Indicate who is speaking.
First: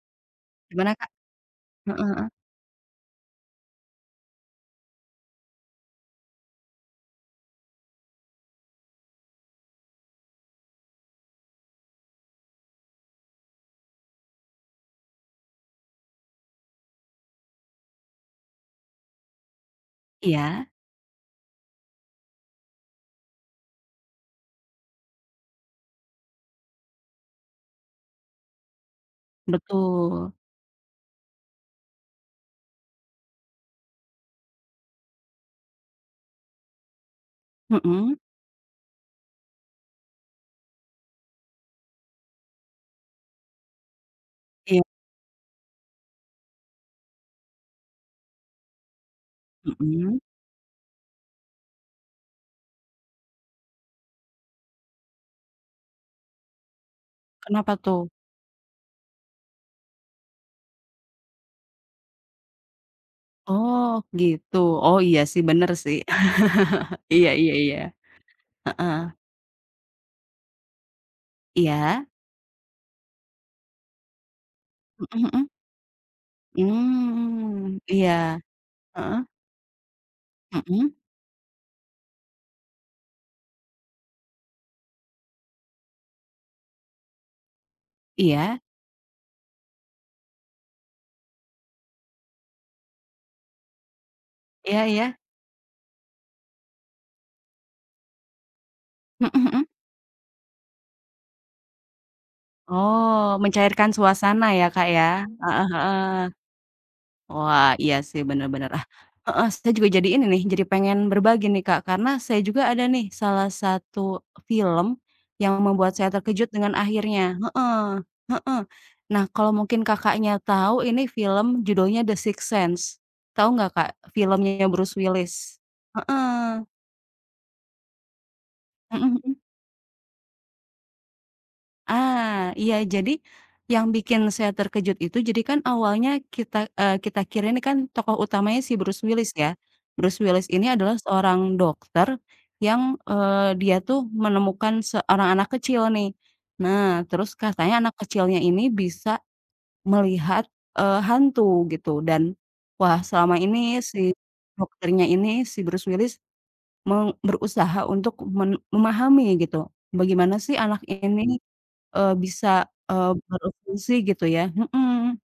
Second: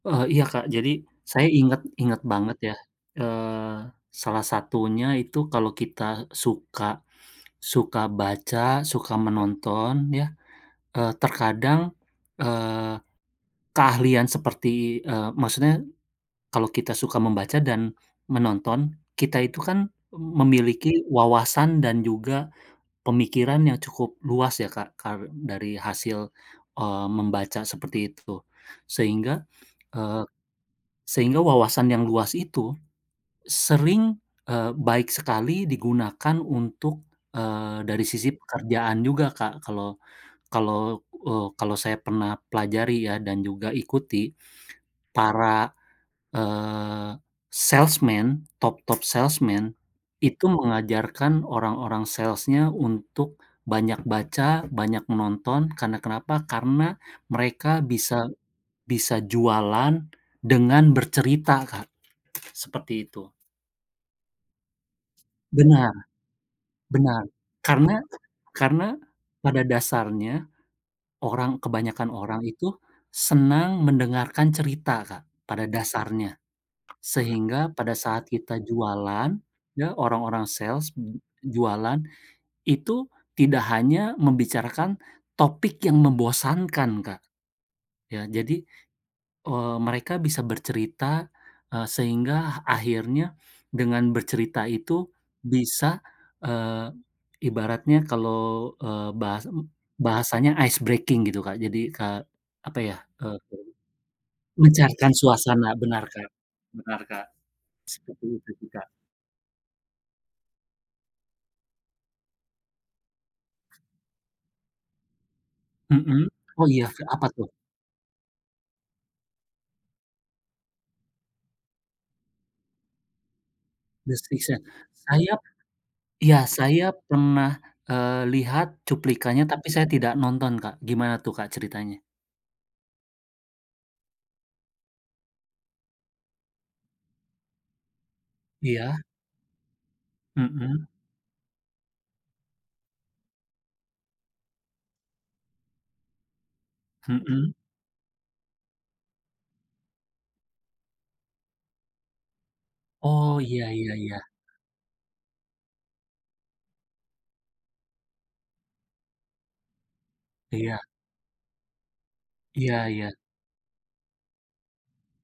Speaker 1: Oh iya Kak, jadi,
Speaker 2: Gimana, Kak?
Speaker 1: saya inget
Speaker 2: Heeh
Speaker 1: inget
Speaker 2: heeh.
Speaker 1: banget ya, eee, salah satunya itu kalau kita suka suka baca, suka menonton ya, eee, terkadang, eee, keahlian seperti eee, maksudnya, kalau kita suka membaca dan menonton, kita itu kan
Speaker 2: Iya.
Speaker 1: memiliki wawasan dan juga pemikiran yang cukup luas ya Kak, karen dari hasil, eee, membaca seperti itu. Sehingga eee,
Speaker 2: Betul.
Speaker 1: sehingga wawasan yang luas itu, sering eee, baik sekali digunakan untuk, eee, dari
Speaker 2: Mhm.
Speaker 1: sisi pekerjaan juga Kak, kalau kalau eee, kalau saya pernah pelajari ya dan juga ikuti,
Speaker 2: Iya.
Speaker 1: para, eee, salesman top top salesman,
Speaker 2: Mhm.
Speaker 1: itu mengajarkan orang-orang sales-nya untuk banyak baca, banyak menonton, karena kenapa? Karena
Speaker 2: Kenapa
Speaker 1: mereka
Speaker 2: tuh?
Speaker 1: bisa bisa jualan dengan bercerita, Kak, seperti itu.
Speaker 2: Oh, gitu? Oh, iya sih, bener
Speaker 1: Benar,
Speaker 2: sih,
Speaker 1: benar,
Speaker 2: iya iya iya,
Speaker 1: karena karena,
Speaker 2: heeh.
Speaker 1: pada dasarnya, orang
Speaker 2: Iya.
Speaker 1: kebanyakan orang itu senang mendengarkan cerita,
Speaker 2: Mhm
Speaker 1: Kak,
Speaker 2: mhm.
Speaker 1: pada dasarnya. Sehingga
Speaker 2: Mmm,
Speaker 1: pada
Speaker 2: iya,
Speaker 1: saat kita
Speaker 2: heeh.
Speaker 1: jualan, ya orang-orang
Speaker 2: Mhm.
Speaker 1: sales j jualan, itu tidak hanya membicarakan topik yang membosankan, Kak. Ya,
Speaker 2: Iya.
Speaker 1: jadi, eee, mereka bisa bercerita, eee, sehingga akhirnya dengan bercerita
Speaker 2: Iya
Speaker 1: itu
Speaker 2: iya.
Speaker 1: bisa, eee, ibaratnya kalau, eee,
Speaker 2: Mhm
Speaker 1: bahas
Speaker 2: mhm.
Speaker 1: bahasanya ice breaking gitu Kak, jadi ka apa ya, eee,
Speaker 2: Oh, mencairkan suasana ya Kak,
Speaker 1: mencairkan
Speaker 2: ya? Heeh
Speaker 1: suasana
Speaker 2: heeh.
Speaker 1: benar Kak benar Kak,
Speaker 2: Wah, iya sih,
Speaker 1: seperti
Speaker 2: bener
Speaker 1: itu sih
Speaker 2: bener, ah,
Speaker 1: Kak.
Speaker 2: heeh, saya juga jadi ini nih, jadi pengen berbagi nih Kak, karena saya juga ada nih salah satu film, yang membuat saya
Speaker 1: Mhm,
Speaker 2: terkejut
Speaker 1: oh
Speaker 2: dengan
Speaker 1: iya, apa
Speaker 2: akhirnya,
Speaker 1: tuh?
Speaker 2: heeh heeh. Nah kalo mungkin Kakaknya, tau ini film judulnya The Sixth Sense, tau gak Kak,
Speaker 1: The Sixth
Speaker 2: filmnya
Speaker 1: Sense,
Speaker 2: yang Bruce
Speaker 1: saya
Speaker 2: Willis? Heeh.
Speaker 1: iya, saya pernah, eee, lihat
Speaker 2: Mhm mhm.
Speaker 1: cuplikannya tapi saya tidak nonton Kak, gimana tuh Kak, ceritanya?
Speaker 2: Ah, iya jadi, yang bikin saya terkejut itu, jadi kan awalnya kita eee, kita kira ini kan tokoh utamanya si
Speaker 1: Iya.
Speaker 2: Bruce Willis ya. Bruce Willis ini
Speaker 1: Mhm.
Speaker 2: adalah seorang dokter yang, eee, dia tuh menemukan seorang anak kecil nih, nah terus
Speaker 1: Mhm.
Speaker 2: katanya anak kecilnya ini bisa melihat, eee, hantu gitu dan wah, selama
Speaker 1: Oh,
Speaker 2: ini
Speaker 1: iya iya
Speaker 2: si
Speaker 1: iya.
Speaker 2: dokternya ini, si Bruce Willis, meng berusaha untuk men memahami gitu bagaimana sih anak
Speaker 1: Iya.
Speaker 2: ini, eee, bisa,
Speaker 1: Iya
Speaker 2: eee,
Speaker 1: iya.
Speaker 2: berfungsi gitu ya, mhm.